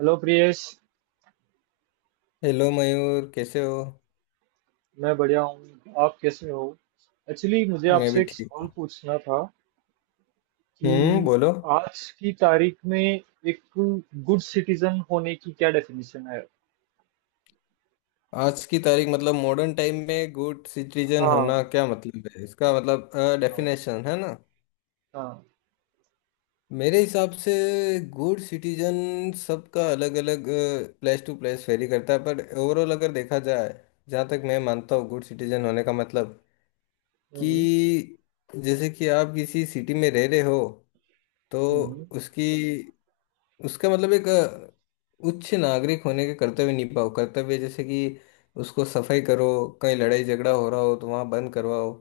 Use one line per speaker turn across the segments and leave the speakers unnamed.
Hello Priyesh.
Hello Mayur, कैसे हो?
मैं बढ़िया हूँ। आप कैसे हो? एक्चुअली मुझे
मैं
आपसे
भी
एक
ठीक
सवाल
हूँ।
पूछना था
हम्म,
कि
बोलो।
आज की तारीख में एक गुड सिटीजन होने की क्या डेफिनेशन है?
आज की तारीख, मतलब मॉडर्न टाइम में गुड सिटीजन
हाँ,
होना, क्या मतलब है इसका? मतलब
हाँ,
डेफिनेशन, है ना?
हाँ।
मेरे हिसाब से गुड सिटीजन सबका अलग अलग, प्लेस टू प्लेस वेरी करता है। पर ओवरऑल अगर देखा जाए, जहाँ तक मैं मानता हूँ, गुड सिटीजन होने का मतलब
हम्म,
कि जैसे कि आप किसी सिटी में रह रहे हो, तो
हम्म,
उसकी, उसका मतलब एक उच्च नागरिक होने के कर्तव्य निभाओ। कर्तव्य, जैसे कि उसको सफाई करो, कहीं लड़ाई झगड़ा हो रहा हो तो वहाँ बंद करवाओ,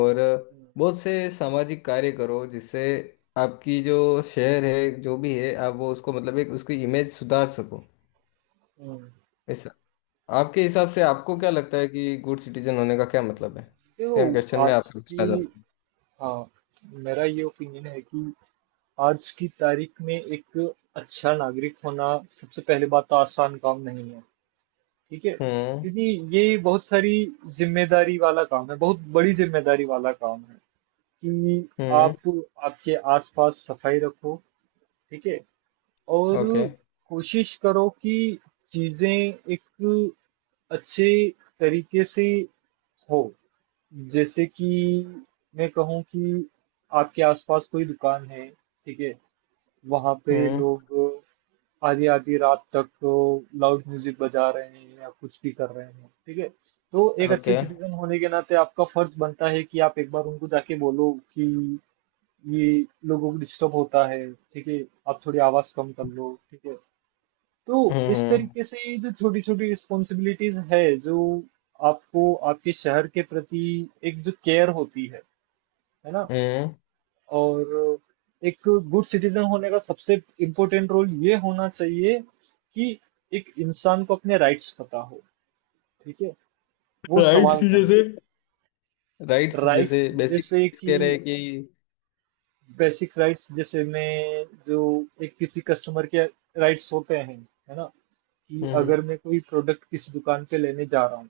और
हम्म,
बहुत से सामाजिक कार्य करो, जिससे आपकी जो शहर है जो भी है, आप वो उसको, मतलब एक उसकी इमेज सुधार सको,
हम्म,
ऐसा। आपके हिसाब से आपको
ओके।
क्या लगता है कि गुड सिटीजन होने का क्या मतलब है? सेम
देखो।
क्वेश्चन मैं
आज
आपसे
की
पूछना चाहता हूँ।
हाँ, मेरा ये ओपिनियन है कि आज की तारीख में एक अच्छा नागरिक होना, सबसे पहले बात तो आसान काम नहीं है। ठीक है,
हम्म,
क्योंकि ये बहुत सारी जिम्मेदारी वाला काम है, बहुत बड़ी जिम्मेदारी वाला काम है कि
हम्म।
आप आपके आसपास सफाई रखो। ठीक है। और
ओके।
कोशिश करो कि चीजें एक अच्छे तरीके से हो। जैसे कि मैं कहूँ कि आपके आसपास कोई दुकान है, ठीक है, वहां पे
हम्म।
लोग आधी आधी रात तक लाउड म्यूजिक बजा रहे हैं या कुछ भी कर रहे हैं, ठीक है, तो एक अच्छे
ओके।
सिटीजन होने के नाते आपका फर्ज बनता है कि आप एक बार उनको जाके बोलो कि ये लोगों को डिस्टर्ब होता है। ठीक है, आप थोड़ी आवाज कम कर लो। ठीक है। तो इस
हम्म,
तरीके से ये जो छोटी छोटी रिस्पॉन्सिबिलिटीज है, जो आपको आपके शहर के प्रति एक जो केयर होती है ना।
हम्म।
और एक गुड सिटीजन होने का सबसे इम्पोर्टेंट रोल ये होना चाहिए कि एक इंसान को अपने राइट्स पता हो। ठीक है, वो
राइट
सवाल
चीजें।
करे।
राइट्स
राइट्स
जैसे बेसिक,
जैसे कि
कह रहे हैं कि।
बेसिक राइट्स, जैसे में जो एक किसी कस्टमर के राइट्स होते हैं, है ना, कि अगर
हम्म।
मैं कोई प्रोडक्ट किसी दुकान पे लेने जा रहा हूँ,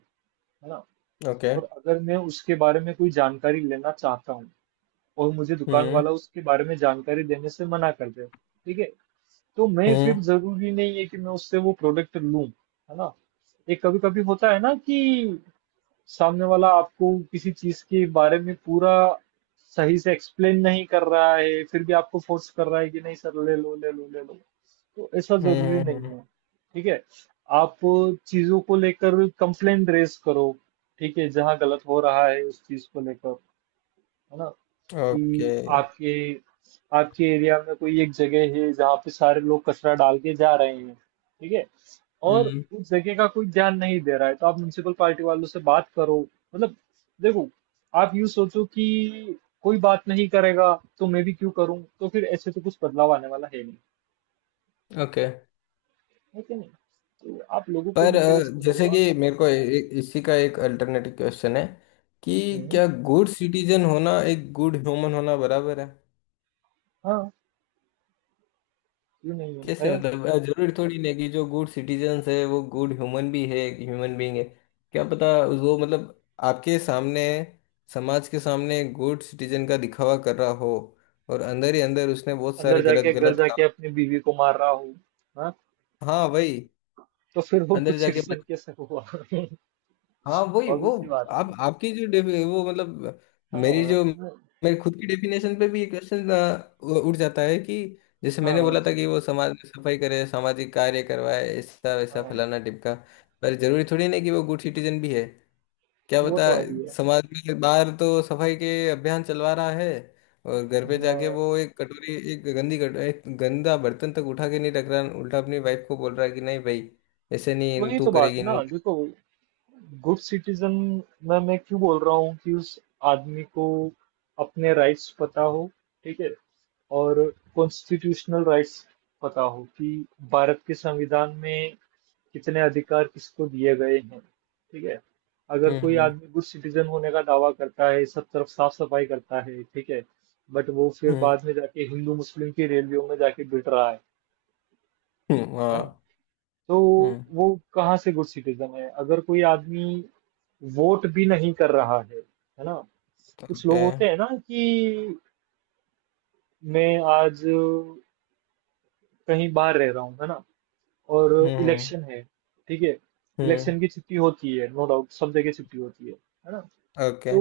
है ना,
ओके।
और अगर मैं उसके बारे में कोई जानकारी लेना चाहता हूँ, और मुझे दुकान
हम्म,
वाला उसके बारे में जानकारी देने से मना कर दे, ठीक है, तो मैं
हम्म,
फिर जरूरी नहीं है कि मैं उससे वो प्रोडक्ट लूं, है ना। एक कभी कभी होता है ना कि सामने वाला आपको किसी चीज के बारे में पूरा सही से एक्सप्लेन नहीं कर रहा है, फिर भी आपको फोर्स कर रहा है कि नहीं सर, ले लो, ले लो, ले लो। तो ऐसा जरूरी नहीं
हम्म।
है। ठीक है, आप चीजों को लेकर कंप्लेंट रेज करो। ठीक है, जहां गलत हो रहा है उस चीज को लेकर, है ना,
ओके।
कि आपके आपके एरिया में कोई एक जगह है जहाँ पे सारे लोग कचरा डाल के जा रहे हैं, ठीक है, और
हम्म।
उस जगह का कोई ध्यान नहीं दे रहा है, तो आप म्युनिसिपल पार्टी वालों से बात करो। मतलब देखो, आप यूं सोचो कि कोई बात नहीं करेगा तो मैं भी क्यों करूं, तो फिर ऐसे तो कुछ बदलाव आने वाला है नहीं।
ओके।
है कि नहीं? तो आप लोगों को
पर
इनकरेज करो।
जैसे
आप
कि मेरे को इसी का एक अल्टरनेटिव क्वेश्चन है कि
हम्म,
क्या गुड सिटीजन होना एक गुड ह्यूमन होना बराबर है?
हाँ। क्यों नहीं है।
कैसे मतलब? जरूरी थोड़ी ना कि जो गुड सिटीजन्स है वो गुड ह्यूमन भी है, ह्यूमन बीइंग है। क्या पता, वो मतलब आपके सामने, समाज के सामने गुड सिटीजन का दिखावा कर रहा हो, और अंदर ही अंदर उसने बहुत सारे
अंदर जाके
गलत
घर
गलत काम।
जाके अपनी बीवी को मार रहा हूँ,
हाँ वही।
तो फिर वो गुड
अंदर जाके,
सिटीजन कैसे हुआ
हाँ वही वो।
ऑब्वियस सी बात है।
आप आपकी जो वो मतलब
हाँ,
मेरी जो मेरे खुद की डेफिनेशन पे भी ये क्वेश्चन उठ जाता है कि जैसे मैंने
हाँ,
बोला था कि वो समाज में सफाई करे, सामाजिक कार्य करवाए, ऐसा वैसा
हाँ।
फलाना टिपका। पर जरूरी थोड़ी नहीं कि वो गुड सिटीजन भी है, क्या
वो
बता।
तो है ही है।
समाज में बाहर तो सफाई के अभियान चलवा रहा है, और घर पे जाके
हाँ,
वो एक कटोरी, एक गंदी कट एक गंदा बर्तन तक उठा के नहीं रख रहा, उल्टा अपनी वाइफ को बोल रहा है कि नहीं भाई, ऐसे नहीं,
वही
तू
तो बात
करेगी
है
नू।
ना। देखो गुड सिटीजन में मैं क्यों बोल रहा हूँ कि उस आदमी को अपने राइट्स पता हो, ठीक है, और कॉन्स्टिट्यूशनल राइट्स पता हो कि भारत के संविधान में कितने अधिकार किसको दिए गए हैं। ठीक है, अगर
हम्म,
कोई
हम्म,
आदमी गुड सिटीजन होने का दावा करता है, सब तरफ साफ सफाई करता है, ठीक है, बट वो फिर
हम्म,
बाद में जाके हिंदू मुस्लिम की रैलियों में जाके भिड़ रहा है है ना,
हाँ,
तो
हम्म।
वो कहाँ से गुड सिटीजन है? अगर कोई आदमी वोट भी नहीं कर रहा है ना। कुछ लोग
ओके।
होते हैं ना कि मैं आज कहीं बाहर रह रहा हूँ, है ना, और
हम्म, हम्म,
इलेक्शन है, ठीक है,
हम्म।
इलेक्शन की छुट्टी होती है, नो डाउट सब जगह छुट्टी होती है ना,
ओके।
तो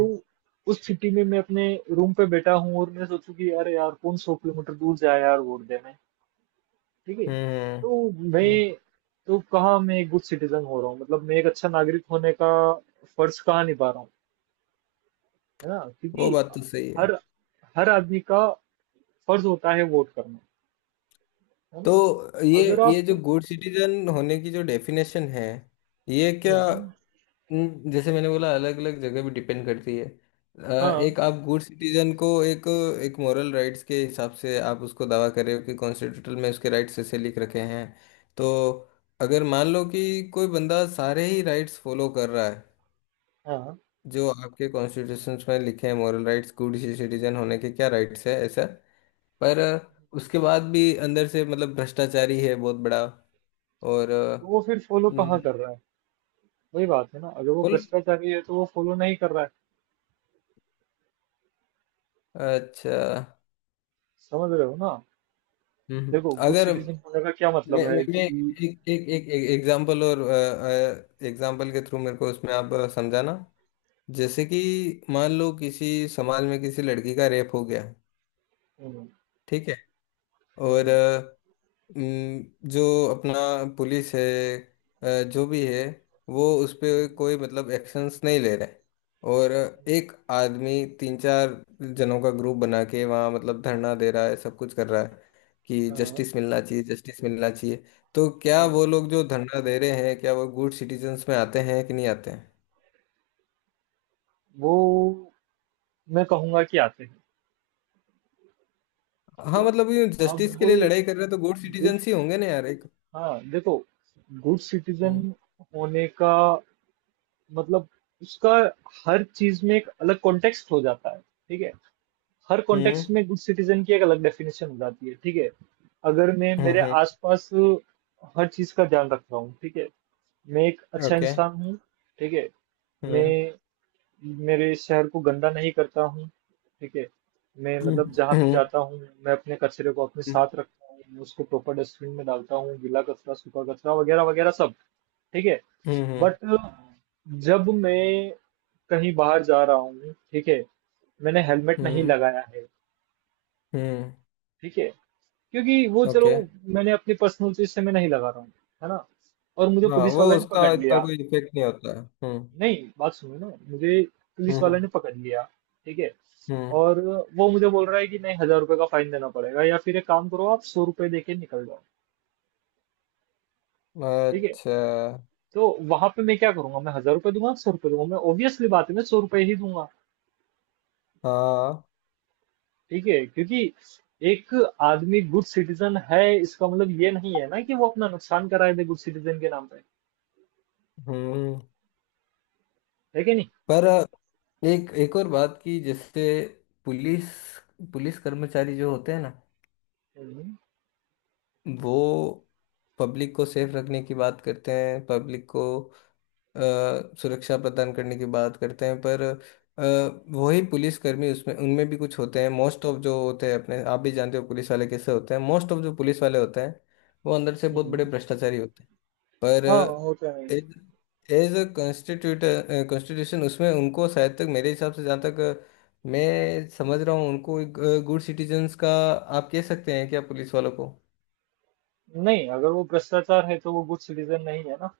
उस छुट्टी में मैं अपने रूम पे बैठा हूँ, और मैं सोचूं कि अरे यार, कौन 100 किलोमीटर दूर जाए यार वोट देने, ठीक है,
हम्म,
तो
हम्म।
मैं तो कहाँ मैं एक गुड सिटीजन हो रहा हूँ? मतलब मैं एक अच्छा नागरिक होने का फर्ज कहाँ निभा रहा हूँ? है ना,
वो
क्योंकि
बात तो सही है।
हर हर आदमी का फर्ज होता है वोट करना, है ना।
तो ये
अगर
ये
आप
जो गुड सिटीजन होने की जो डेफिनेशन है, ये
हम्म,
क्या? जैसे मैंने बोला अलग अलग जगह भी डिपेंड करती है।
हाँ,
एक आप गुड सिटीजन को एक, एक मॉरल राइट्स के हिसाब से आप उसको दावा कर रहे हो कि कॉन्स्टिट्यूशन में उसके राइट्स ऐसे लिख रखे हैं। तो अगर मान लो कि कोई बंदा सारे ही राइट्स फॉलो कर रहा है
हाँ,
जो आपके कॉन्स्टिट्यूशन में लिखे हैं, मॉरल राइट्स, गुड सिटीजन होने के क्या राइट्स है, ऐसा। पर उसके बाद भी अंदर से मतलब भ्रष्टाचारी है बहुत बड़ा, और
तो वो फिर फॉलो कहाँ
हम्म,
कर रहा है? वही बात है ना, अगर वो
बोल।
भ्रष्टाचारी है तो वो फॉलो नहीं कर रहा है।
अच्छा।
समझ रहे हो ना?
हम्म।
देखो गुड
अगर
सिटीजन होने का क्या मतलब
मैं
है
मैं, मैं
कि
एक एक एक एग्जांपल और, एग्जांपल के थ्रू मेरे को उसमें आप समझाना। जैसे कि मान लो किसी समाज में किसी लड़की का रेप हो गया,
हम्म,
ठीक है। और
हम्म,
जो अपना पुलिस है, जो भी है, वो उस पे
हम्म,
कोई मतलब एक्शंस नहीं ले रहे। और एक आदमी तीन चार जनों का ग्रुप बना के वहाँ मतलब धरना दे रहा है, सब कुछ कर रहा है कि
हाँ,
जस्टिस मिलना चाहिए, जस्टिस मिलना चाहिए। तो क्या
हाँ।
वो लोग जो धरना दे रहे हैं, क्या वो गुड सिटीजन्स में आते हैं कि नहीं आते हैं?
वो, मैं कहूंगा कि आते हैं। ठीक
हाँ
है।
मतलब ये
अब
जस्टिस के लिए
गुड
लड़ाई कर रहे हैं, तो गुड सिटीजन्स ही होंगे ना यार, एक।
हाँ, देखो, गुड सिटीजन
हम्म,
होने का मतलब उसका, हर चीज में एक अलग कॉन्टेक्स्ट हो जाता है। ठीक है, हर कॉन्टेक्स्ट
हम्म,
में गुड सिटीजन की एक अलग डेफिनेशन हो जाती है। ठीक है, अगर मैं मेरे
हम्म।
आसपास हर चीज का ध्यान रख रहा हूँ, ठीक है, मैं एक अच्छा
ओके।
इंसान हूँ, ठीक है,
हम्म।
मैं
okay,
मेरे इस शहर को गंदा नहीं करता हूँ, ठीक है। मैं
हम्म,
मतलब जहाँ
हम्म,
भी
हम्म,
जाता हूँ, मैं अपने कचरे को अपने साथ रखता हूँ, मैं उसको प्रॉपर डस्टबिन में डालता हूँ, गीला कचरा, सूखा कचरा वगैरह वगैरह सब, ठीक है।
हम्म, हम्म,
बट जब मैं कहीं बाहर जा रहा हूँ, ठीक है, मैंने हेलमेट नहीं
हम्म,
लगाया है,
हम्म।
ठीक है, क्योंकि वो चलो,
ओके।
मैंने अपनी पर्सनल चीज से मैं नहीं लगा रहा हूँ, है ना। और मुझे
हाँ,
पुलिस
वो
वाले ने
उसका
पकड़
इतना
लिया,
कोई इफेक्ट नहीं होता है। हम्म,
नहीं बात सुनो ना, मुझे पुलिस वाला
हम्म,
ने पकड़ लिया, ठीक है,
हम्म।
और वो मुझे बोल रहा है कि नहीं, 1,000 रुपए का फाइन देना पड़ेगा, या फिर एक काम करो, आप 100 रुपए देके निकल जाओ। ठीक है,
अच्छा।
तो वहां पे मैं क्या करूंगा? मैं 1,000 रुपए दूंगा, 100 रुपए दूंगा? मैं ऑब्वियसली बात है, मैं 100 रुपए ही दूंगा।
हाँ,
ठीक है, क्योंकि एक आदमी गुड सिटीजन है इसका मतलब ये नहीं है ना कि वो अपना नुकसान कराए दे गुड सिटीजन के नाम पे।
हम्म।
है कि नहीं?
पर एक, एक और बात की, जैसे पुलिस पुलिस कर्मचारी जो होते हैं ना,
हम्म,
वो पब्लिक को सेफ रखने की बात करते हैं, पब्लिक को अ, सुरक्षा प्रदान करने की बात करते हैं, पर वही पुलिसकर्मी उसमें, उनमें भी कुछ होते हैं, मोस्ट ऑफ जो होते हैं, अपने आप भी जानते हो पुलिस वाले कैसे होते हैं, मोस्ट ऑफ जो पुलिस वाले होते हैं, वो अंदर से बहुत बड़े
हम्म,
भ्रष्टाचारी होते हैं। पर
हाँ, होता है।
As as a constitute constitution उसमें उनको, शायद तक मेरे हिसाब से, जहाँ तक मैं समझ रहा हूँ, उनको एक गुड सिटीजन्स का आप कह सकते हैं क्या, पुलिस वालों को?
नहीं, अगर वो भ्रष्टाचार है तो वो गुड सिटीजन नहीं है ना,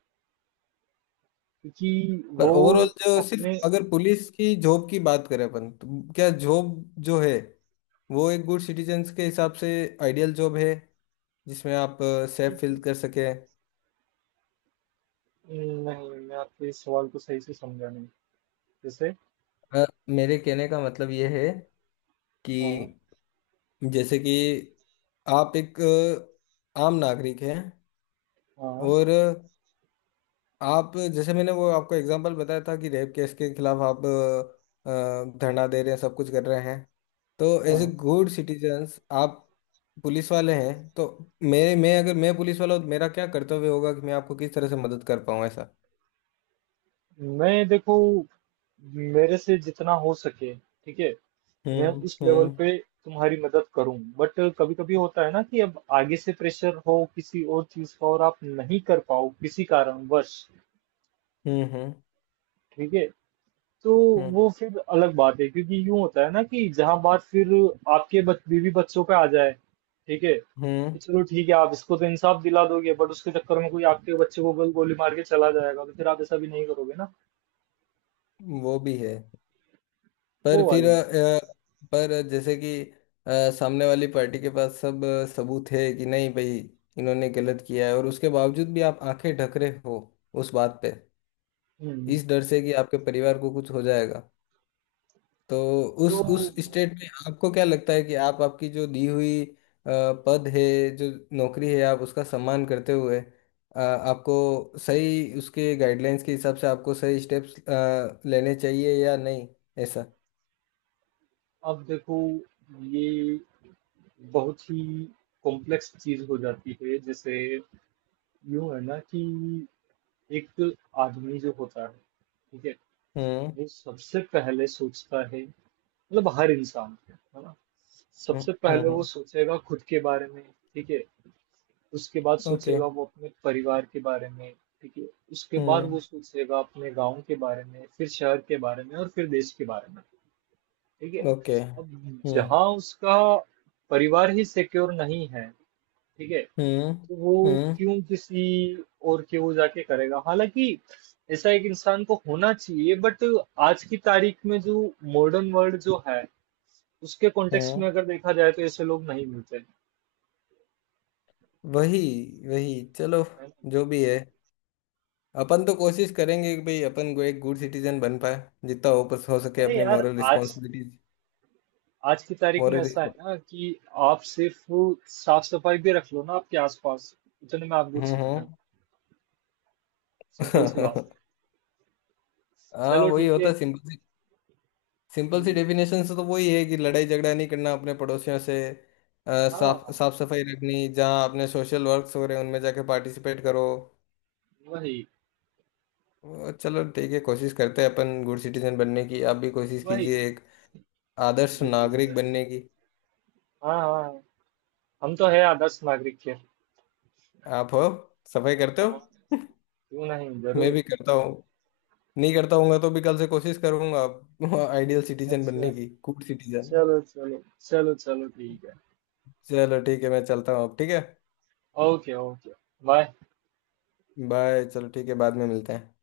क्योंकि
पर
वो
ओवरऑल जो सिर्फ
अपने
अगर पुलिस की जॉब की बात करें अपन, तो क्या जॉब जो है, वो एक गुड सिटीजन्स के हिसाब से आइडियल जॉब है, जिसमें आप सेफ फील कर सके।
नहीं, मैं आपके इस सवाल को सही से समझा नहीं। जैसे
मेरे कहने का मतलब ये है
हाँ,
कि जैसे कि आप एक आम नागरिक हैं,
हाँ,
और आप जैसे मैंने वो आपको एग्जांपल बताया था कि रेप केस के खिलाफ आप धरना दे रहे हैं, सब कुछ कर रहे हैं, तो एज ए
हाँ,
गुड सिटीजन्स आप पुलिस वाले हैं, तो मेरे मैं अगर मैं पुलिस वाला हूँ तो मेरा क्या कर्तव्य होगा कि मैं आपको किस तरह से मदद कर पाऊँ, ऐसा।
मैं देखो मेरे से जितना हो सके, ठीक है, मैं
हम्म,
उस लेवल
हम्म,
पे तुम्हारी मदद करूं, बट कभी कभी होता है ना कि अब आगे से प्रेशर हो किसी और चीज का और आप नहीं कर पाओ किसी कारणवश,
हम्म, हम्म,
ठीक है, तो
हम्म,
वो फिर अलग बात है, क्योंकि यूं होता है ना कि जहां बात फिर आपके बीवी बच्चों पे आ जाए, ठीक है,
हम्म।
कि चलो ठीक है आप इसको तो इंसाफ दिला दोगे, बट उसके चक्कर में कोई आपके बच्चे को गोली मार के चला जाएगा, तो फिर आप ऐसा भी नहीं करोगे ना।
वो भी है, पर
वो
फिर
वाली बात है।
अ, पर जैसे कि सामने वाली पार्टी के पास सब सबूत है कि नहीं भाई, इन्होंने गलत किया है, और उसके बावजूद भी आप आंखें ढक रहे हो उस बात पे,
हम्म
इस डर से कि आपके परिवार को कुछ हो जाएगा। तो
तो
उस स्टेट में आपको क्या लगता है कि आप आपकी जो दी हुई पद है, जो नौकरी है, आप उसका सम्मान करते हुए आपको सही उसके गाइडलाइंस के हिसाब से आपको सही स्टेप्स लेने चाहिए या नहीं, ऐसा?
अब देखो, ये बहुत ही कॉम्प्लेक्स चीज हो जाती है। जैसे यूं है ना कि एक आदमी जो होता है, ठीक है,
हम्म,
ये सबसे पहले सोचता है, मतलब हर इंसान है ना,
हम्म,
सबसे
हम्म,
पहले वो सोचेगा खुद के बारे में, ठीक है, उसके बाद
ओके।
सोचेगा वो अपने परिवार के बारे में, ठीक है, उसके बाद
हम्म।
वो सोचेगा अपने गांव के बारे में, फिर शहर के बारे में, और फिर देश के बारे में। ठीक है,
ओके।
अब
हम्म,
जहां उसका परिवार ही सिक्योर नहीं है, ठीक है,
हम्म,
तो वो
हम्म,
क्यों किसी और के वो जाके करेगा? हालांकि ऐसा एक इंसान को होना चाहिए, बट आज की तारीख में जो मॉडर्न वर्ल्ड जो है, उसके कॉन्टेक्स्ट
हम्म।
में अगर देखा जाए तो ऐसे लोग नहीं मिलते हैं।
वही, वही, चलो।
है ना?
जो भी है अपन तो कोशिश करेंगे कि भाई अपन को एक गुड सिटीजन बन पाए, जितना हो बस हो सके
अरे
अपनी
यार,
मॉरल
आज
रिस्पॉन्सिबिलिटीज,
आज की तारीख में
मॉरल।
ऐसा है ना कि आप सिर्फ साफ सफाई भी रख लो ना आपके आसपास, उतने में आप गुड
हम्म,
सिटीजन।
हम्म।
सिंपल सी बात है।
हाँ
चलो
वही
ठीक है।
होता, सिंपल सी। सिंपल सी
हम्म,
डेफिनेशन से तो वही है कि लड़ाई झगड़ा नहीं करना अपने पड़ोसियों से, साफ
हाँ,
साफ सफाई रखनी, जहाँ अपने सोशल वर्क्स हो रहे हैं उनमें जाके पार्टिसिपेट करो।
वही,
वो चलो ठीक है, कोशिश करते हैं अपन गुड सिटीजन बनने की, आप भी कोशिश
वही।
कीजिए एक आदर्श
जरूर,
नागरिक
जरूर।
बनने की।
हाँ, हाँ। हम तो है आदर्श नागरिक के।
आप हो, सफाई करते हो।
हाँ, क्यों नहीं,
मैं
जरूर।
भी करता हूँ, नहीं करता हूँगा तो भी कल से कोशिश करूंगा, आप आइडियल सिटीजन
अच्छा,
बनने की, गुड सिटीजन।
चलो, चलो, चलो, चलो, ठीक है।
चलो ठीक है मैं चलता हूँ अब, ठीक है।
Okay, okay. बाय।
बाय, चलो ठीक है, बाद में मिलते हैं।